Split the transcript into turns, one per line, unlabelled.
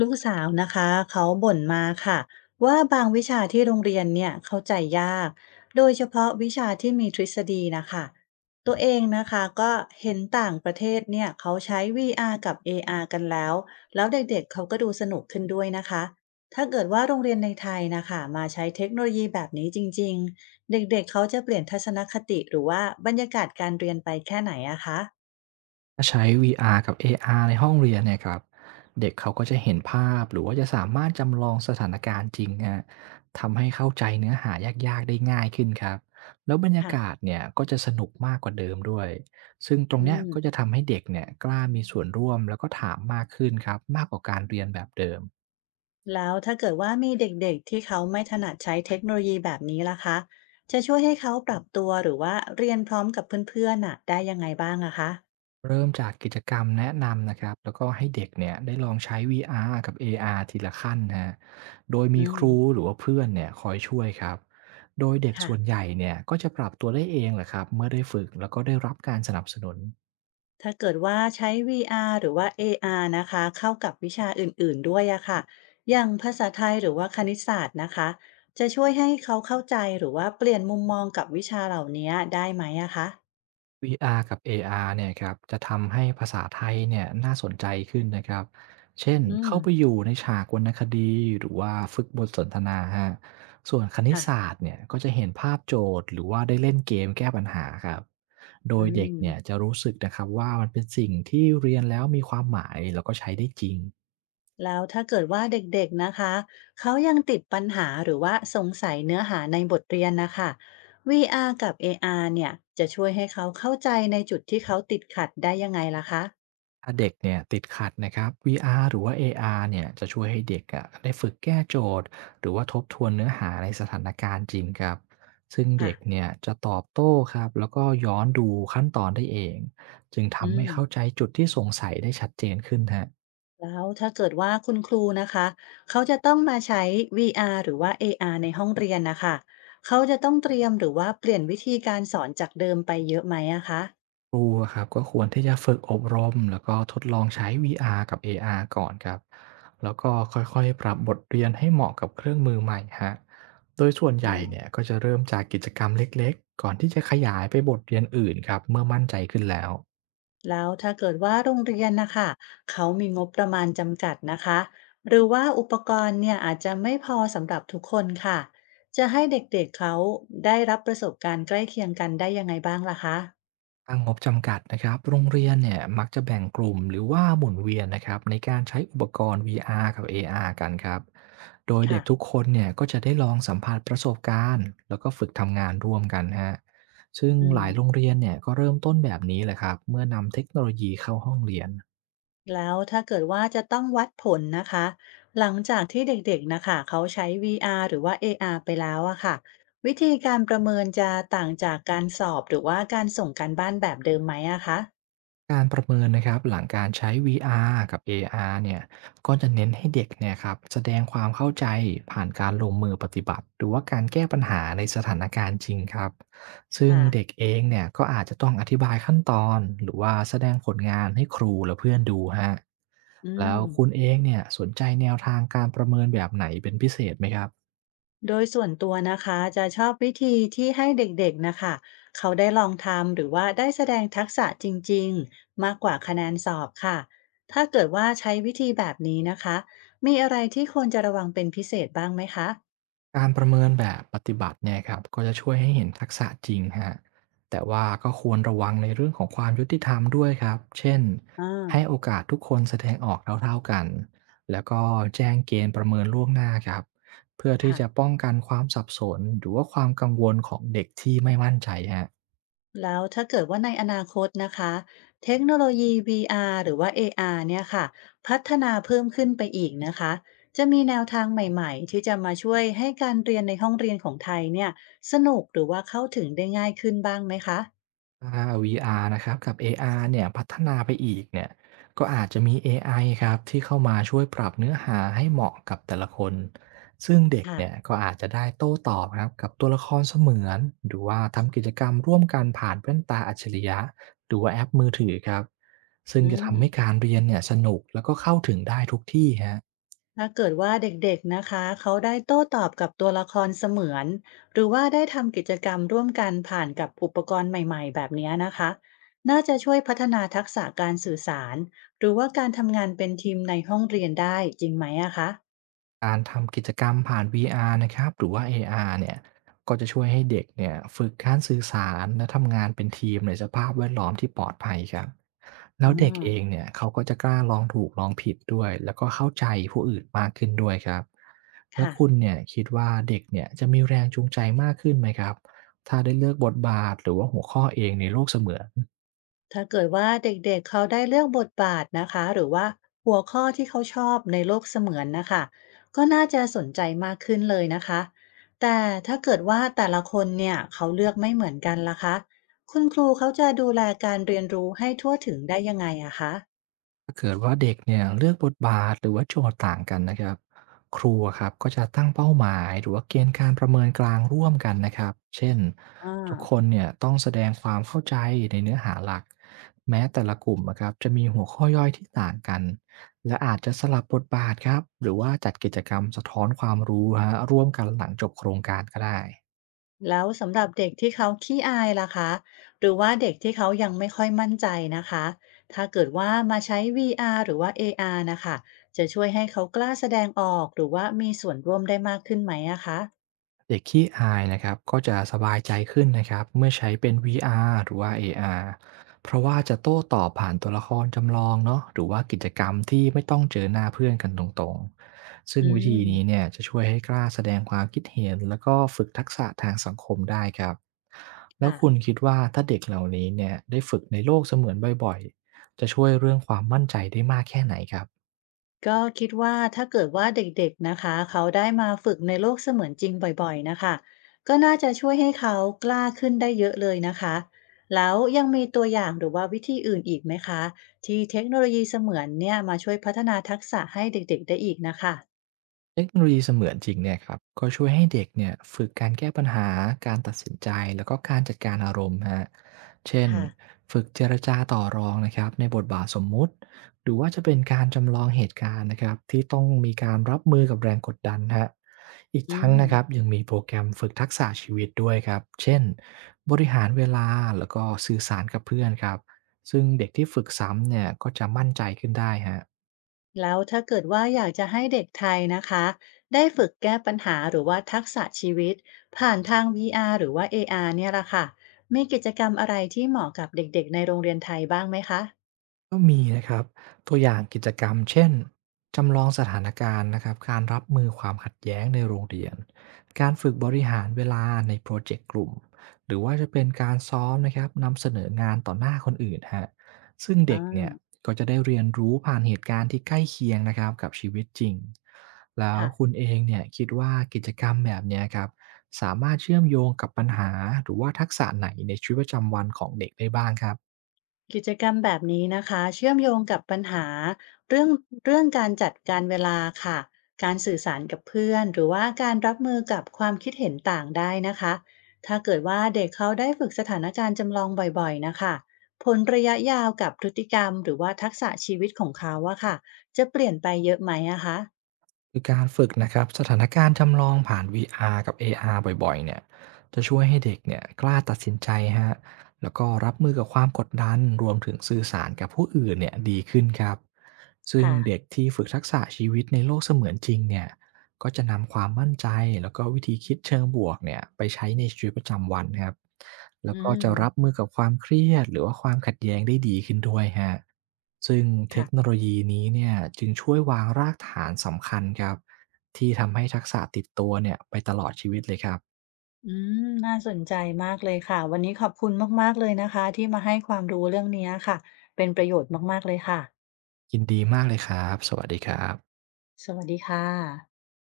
ลูกสาวนะคะเขาบ่นมาค่ะว่าบางวิชาที่โรงเรียนเนี่ยเข้าใจยากโดยเฉพาะวิชาที่มีทฤษฎีนะคะตัวเองนะคะก็เห็นต่างประเทศเนี่ยเขาใช้ VR กับ AR กันแล้วแล้วเด็กๆเขาก็ดูสนุกขึ้นด้วยนะคะถ้าเกิดว่าโรงเรียนในไทยนะคะมาใช้เทคโนโลยีแบบนี้จริงๆเด็กๆเขาจะเปลี่ยนทัศนคติหรือว่าบรรยากาศการเรียนไปแค่ไหนอะคะ
ถ้าใช้ VR กับ AR ในห้องเรียนเนี่ยครับเด็กเขาก็จะเห็นภาพหรือว่าจะสามารถจำลองสถานการณ์จริงฮะทำให้เข้าใจเนื้อหายากๆได้ง่ายขึ้นครับแล้วบรรยากา
ค่ะ
ศเนี่ยก็จะสนุกมากกว่าเดิมด้วยซึ่งตรง
อื
เนี้ยก็จะ
ม
ทำให้เด็กเนี่ยกล้ามีส่วนร่วมแล้วก็ถามมากขึ้นครับมากกว่าการเรียนแบบเดิม
แล้วถ้าเกิดว่ามีเด็กๆที่เขาไม่ถนัดใช้เทคโนโลยีแบบนี้ล่ะคะจะช่วยให้เขาปรับตัวหรือว่าเรียนพร้อมกับเพื่อนๆน่ะได้ยังไงบ้างอะคะ
เริ่มจากกิจกรรมแนะนำนะครับแล้วก็ให้เด็กเนี่ยได้ลองใช้ VR กับ AR ทีละขั้นนะฮะโดย
อื
มีค
ม
รูหรือว่าเพื่อนเนี่ยคอยช่วยครับ โดยเด็กส่วน
ค่ะ
ใหญ่เนี่ยก็จะปรับตัวได้เองแหละครับเมื่อได้ฝึกแล้วก็ได้รับการสนับสนุน
ถ้าเกิดว่าใช้ VR หรือว่า AR นะคะเข้ากับวิชาอื่นๆด้วยอะค่ะอย่างภาษาไทยหรือว่าคณิตศาสตร์นะคะจะช่วยให้เขาเข้าใจหรือว่าเปลี่ยนมุมมองกับวิชาเหล่านี้ได้ไหมอะคะ
VR กับ AR เนี่ยครับจะทำให้ภาษาไทยเนี่ยน่าสนใจขึ้นนะครับเช่น
อืม
เข้าไปอยู่ในฉากวรรณคดีหรือว่าฝึกบทสนทนาฮะส่วนคณิต
ค่ะ
ศาสตร์เนี่ยก็จะเห็นภาพโจทย์หรือว่าได้เล่นเกมแก้ปัญหาครับโด
อื
ยเด็ก
ม
เนี่ยจะรู้สึกนะครับว่ามันเป็นสิ่งที่เรียนแล้วมีความหมายแล้วก็ใช้ได้จริง
แล้วถ้าเกิดว่าเด็กๆ นะคะเขายังติดปัญหาหรือว่าสงสัยเนื้อหาในบทเรียนนะคะ VR กับ AR เนี่ยจะช่วยให้เขาเข้าใจในจุดที่เขาติดขัดได้ยังไงล่ะคะ
ถ้าเด็กเนี่ยติดขัดนะครับ VR หรือว่า AR เนี่ยจะช่วยให้เด็กอะได้ฝึกแก้โจทย์หรือว่าทบทวนเนื้อหาในสถานการณ์จริงครับซึ่ง
ค่ะ
เด็กเนี่ยจะตอบโต้ครับแล้วก็ย้อนดูขั้นตอนได้เองจึง
อื
ทำให้
ม
เข้าใจจุดที่สงสัยได้ชัดเจนขึ้นฮะ
แล้วถ้าเกิดว่าคุณครูนะคะเขาจะต้องมาใช้ VR หรือว่า AR ในห้องเรียนนะคะเขาจะต้องเตรียมหรือว่าเปลี่ยนวิธีการสอนจากเดิมไปเยอะไหมอะคะ
ครูอะครับก็ควรที่จะฝึกอบรมแล้วก็ทดลองใช้ VR กับ AR ก่อนครับแล้วก็ค่อยๆปรับบทเรียนให้เหมาะกับเครื่องมือใหม่ครับโดยส่วนให
อ๋อ
ญ่เนี่ยก็จะเริ่มจากกิจกรรมเล็กๆ ก่อนที่จะขยายไปบทเรียนอื่นครับเมื่อมั่นใจขึ้นแล้ว
แล้วถ้าเกิดว่าโรงเรียนนะคะเขามีงบประมาณจำกัดนะคะหรือว่าอุปกรณ์เนี่ยอาจจะไม่พอสำหรับทุกคนค่ะจะให้เด็กๆเขาได้รับประสบการณ์ใกล้เคียงกันได้ยังไงบ้างล่ะคะ
ถ้างบจำกัดนะครับโรงเรียนเนี่ยมักจะแบ่งกลุ่มหรือว่าหมุนเวียนนะครับในการใช้อุปกรณ์ VR กับ AR กันครับ โดยเด็
ค่ะ
กทุกคนเนี่ยก็จะได้ลองสัมผัสประสบการณ์แล้วก็ฝึกทำงานร่วมกันฮะซึ่ง
อื
ห
ม
ลายโรงเรียนเนี่ยก็เริ่มต้นแบบนี้แหละครับเมื่อนำเทคโนโลยีเข้าห้องเรียน
แล้วถ้าเกิดว่าจะต้องวัดผลนะคะหลังจากที่เด็กๆนะคะเขาใช้ VR หรือว่า AR ไปแล้วอะค่ะวิธีการประเมินจะต่างจากการสอบหรือว่าการส่งการบ้านแบบเดิมไหมอะคะ
การประเมินนะครับหลังการใช้ VR กับ AR เนี่ยก็จะเน้นให้เด็กเนี่ยครับแสดงความเข้าใจผ่านการลงมือปฏิบัติหรือว่าการแก้ปัญหาในสถานการณ์จริงครับซึ่งเด็ก
ค่ะ
เองเนี่ยก็อาจจะต้องอธิบายขั้นตอนหรือว่าแสดงผลงานให้ครูและเพื่อนดูฮะ
อื
แล้
ม
วคุณเองเนี่ยสนใจแนวทางการประเมินแบบไหนเป็นพิเศษไหมครับ
โดยส่วนตัวนะคะจะชอบวิธีที่ให้เด็กๆนะคะเขาได้ลองทำหรือว่าได้แสดงทักษะจริงๆมากกว่าคะแนนสอบค่ะถ้าเกิดว่าใช้วิธีแบบนี้นะคะมีอะไรที่ควรจะระวังเป็นพิเศษบ้างไหมคะ
การประเมินแบบปฏิบัติเนี่ยครับก็จะช่วยให้เห็นทักษะจริงฮะแต่ว่าก็ควรระวังในเรื่องของความยุติธรรมด้วยครับเช่น
อ่า
ให้โอกาสทุกคนแสดงออกเท่าๆกันแล้วก็แจ้งเกณฑ์ประเมินล่วงหน้าครับเพื่อที่
ค่ะ
จะป้องกันความสับสนหรือว่าความกังวลของเด็กที่ไม่มั่นใจฮะ
แล้วถ้าเกิดว่าในอนาคตนะคะเทคโนโลยี VR หรือว่า AR เนี่ยค่ะพัฒนาเพิ่มขึ้นไปอีกนะคะจะมีแนวทางใหม่ๆที่จะมาช่วยให้การเรียนในห้องเรียนของไทยเนี่ยสนุกหรือว่าเข้าถึงได้ง่ายขึ้นบ้างไหมคะ
ถ้า VR นะครับกับ AR เนี่ยพัฒนาไปอีกเนี่ยก็อาจจะมี AI ครับที่เข้ามาช่วยปรับเนื้อหาให้เหมาะกับแต่ละคนซึ่งเด็กเนี่ย
ค่ะ
ก็อาจจะได้โต้ตอบครับกับตัวละครเสมือนหรือว่าทำกิจกรรมร่วมกันผ่านแว่นตาอัจฉริยะหรือว่าแอปมือถือครับซึ่ง
อื
จะ
ม
ทำให้การเรียนเนี่ยสนุกแล้วก็เข้าถึงได้ทุกที่ฮะ
ถ้าเกิดว่าเด็กๆนะคะเขาได้โต้ตอบกับตัวละครเสมือนหรือว่าได้ทำกิจกรรมร่วมกันผ่านกับอุปกรณ์ใหม่ๆแบบเนี้ยนะคะน่าจะช่วยพัฒนาทักษะการสื่อสารหรือว่าการทำงานเป็นทีมในห้องเรียนได้จริงไหมอะคะ
การทำกิจกรรมผ่าน VR นะครับหรือว่า AR เนี่ยก็จะช่วยให้เด็กเนี่ยฝึกการสื่อสารและทำงานเป็นทีมในสภาพแวดล้อมที่ปลอดภัยครับแล้
อ๋อ
วเด็กเองเนี่ยเขาก็จะกล้าลองถูกลองผิดด้วยแล้วก็เข้าใจผู้อื่นมากขึ้นด้วยครับแล้ว
ค่ะ
คุณเนี่ยคิดว่าเด็กเนี่ยจะมีแรงจูงใจมากขึ้นไหมครับถ้าได้เลือกบทบาทหรือว่าหัวข้อเองในโลกเสมือน
ถ้าเกิดว่าเด็กๆเขาได้เลือกบทบาทนะคะหรือว่าหัวข้อที่เขาชอบในโลกเสมือนนะคะก็น่าจะสนใจมากขึ้นเลยนะคะแต่ถ้าเกิดว่าแต่ละคนเนี่ยเขาเลือกไม่เหมือนกันล่ะคะคุณครูเขาจะดูแลการเรียนรู้ให้ทั่วถึงได้ยังไงอะคะ
ถ้าเกิดว่าเด็กเนี่ยเลือกบทบาทหรือว่าโจทย์ต่างกันนะครับครูอะครับก็จะตั้งเป้าหมายหรือว่าเกณฑ์การประเมินกลางร่วมกันนะครับเช่น
อ่
ทุกค
า
นเนี่ยต้องแสดงความเข้าใจในเนื้อหาหลักแม้แต่ละกลุ่มนะครับจะมีหัวข้อย่อยที่ต่างกันและอาจจะสลับบทบาทครับหรือว่าจัดกิจกรรมสะท้อนความรู้ฮะร่วมกันหลังจบโครงการก็ได้
แล้วสำหรับเด็กที่เขาขี้อายล่ะคะหรือว่าเด็กที่เขายังไม่ค่อยมั่นใจนะคะถ้าเกิดว่ามาใช้ VR หรือว่า AR นะคะจะช่วยให้เขากล้าแสดงออกหรือว่ามีส่วนร่วมได้มากขึ้นไหมอะคะ
เด็กขี้อายนะครับก็จะสบายใจขึ้นนะครับเมื่อใช้เป็น VR หรือว่า AR เพราะว่าจะโต้ตอบผ่านตัวละครจำลองเนาะหรือว่ากิจกรรมที่ไม่ต้องเจอหน้าเพื่อนกันตรงๆซึ่ง
อื
วิธี
ม
นี้เนี่ยจะช่วยให้กล้าแสดงความคิดเห็นแล้วก็ฝึกทักษะทางสังคมได้ครับแล้ว
ค่ะ
คุณคิดว่าถ้าเด็กเหล่านี้เนี่ยได้ฝึกในโลกเสมือนบ่อยๆ จะช่วยเรื่องความมั่นใจได้มากแค่ไหนครับ
ก็คิดว่าถ้าเกิดว่าเด็กๆนะคะเขาได้มาฝึกในโลกเสมือนจริงบ่อยๆนะคะก็น่าจะช่วยให้เขากล้าขึ้นได้เยอะเลยนะคะแล้วยังมีตัวอย่างหรือว่าวิธีอื่นอีกไหมคะที่เทคโนโลยีเสมือนเนี่ยมาช่วยพัฒนาทักษะให้เด็กๆได้อีกนะคะ
เทคโนโลยีเสมือนจริงเนี่ยครับก็ช่วยให้เด็กเนี่ยฝึกการแก้ปัญหาการตัดสินใจแล้วก็การจัดการอารมณ์ฮะเช่น
ค่ะ
ฝึกเจรจาต่อรองนะครับในบทบาทสมมุติหรือว่าจะเป็นการจำลองเหตุการณ์นะครับที่ต้องมีการรับมือกับแรงกดดันฮะอีก
อื
ทั้ง
ม
นะครับยังมีโปรแกรมฝึกทักษะชีวิตด้วยครับเช่นบริหารเวลาแล้วก็สื่อสารกับเพื่อนครับซึ่งเด็กที่ฝึกซ้ำเนี่ยก็จะมั่นใจขึ้นได้ฮะ
แล้วถ้าเกิดว่าอยากจะให้เด็กไทยนะคะได้ฝึกแก้ปัญหาหรือว่าทักษะชีวิตผ่านทาง VR หรือว่า AR เนี่ยละค่ะมีกิจกรรมอะไรที่เหมาะกับเด็กๆในโรงเรียนไทยบ้างไหมคะ
ก็มีนะครับตัวอย่างกิจกรรมเช่นจำลองสถานการณ์นะครับการรับมือความขัดแย้งในโรงเรียนการฝึกบริหารเวลาในโปรเจกต์กลุ่มหรือว่าจะเป็นการซ้อมนะครับนำเสนองานต่อหน้าคนอื่นฮะซึ่ง
อา
เด็กเนี่ยก็จะได้เรียนรู้ผ่านเหตุการณ์ที่ใกล้เคียงนะครับกับชีวิตจริงแล้ว
ค่ะ
คุณเองเนี่ยคิดว่ากิจกรรมแบบเนี้ยครับสามารถเชื่อมโยงกับปัญหาหรือว่าทักษะไหนในชีวิตประจำวันของเด็กได้บ้างครับ
กิจกรรมแบบนี้นะคะเชื่อมโยงกับปัญหาเรื่องเรื่องการจัดการเวลาค่ะการสื่อสารกับเพื่อนหรือว่าการรับมือกับความคิดเห็นต่างได้นะคะถ้าเกิดว่าเด็กเขาได้ฝึกสถานการณ์จำลองบ่อยๆนะคะผลระยะยาวกับพฤติกรรมหรือว่าทักษะชีวิตของเขาอะค่ะจะเปลี่ยนไปเยอะไหมอะคะ
คือการฝึกนะครับสถานการณ์จำลองผ่าน VR กับ AR บ่อยๆเนี่ยจะช่วยให้เด็กเนี่ยกล้าตัดสินใจฮะแล้วก็รับมือกับความกดดันรวมถึงสื่อสารกับผู้อื่นเนี่ยดีขึ้นครับซึ่ง
ค่ะ
เด็กที่ฝึกทักษะชีวิตในโลกเสมือนจริงเนี่ยก็จะนำความมั่นใจแล้วก็วิธีคิดเชิงบวกเนี่ยไปใช้ในชีวิตประจำวันครับแล้
อื
วก็
ม
จะรับมือกับความเครียดหรือว่าความขัดแย้งได้ดีขึ้นด้วยฮะ ซึ่งเท
ค่ะ
คโนโลยีนี้เนี่ยจึงช่วยวางรากฐานสำคัญครับที่ทำให้ทักษะติดตัวเนี่ยไปตลอดชีวิตเลยครับ
อืมน่าสนใจมากเลยค่ะวันนี้ขอบคุณมากๆเลยนะคะที่มาให้ความรู้เรื่องนี้ค่ะเป็นประโยชน์มากๆเลยค่ะ
ยินดีมากเลยครับสวัสดีครับ
สวัสดีค่ะ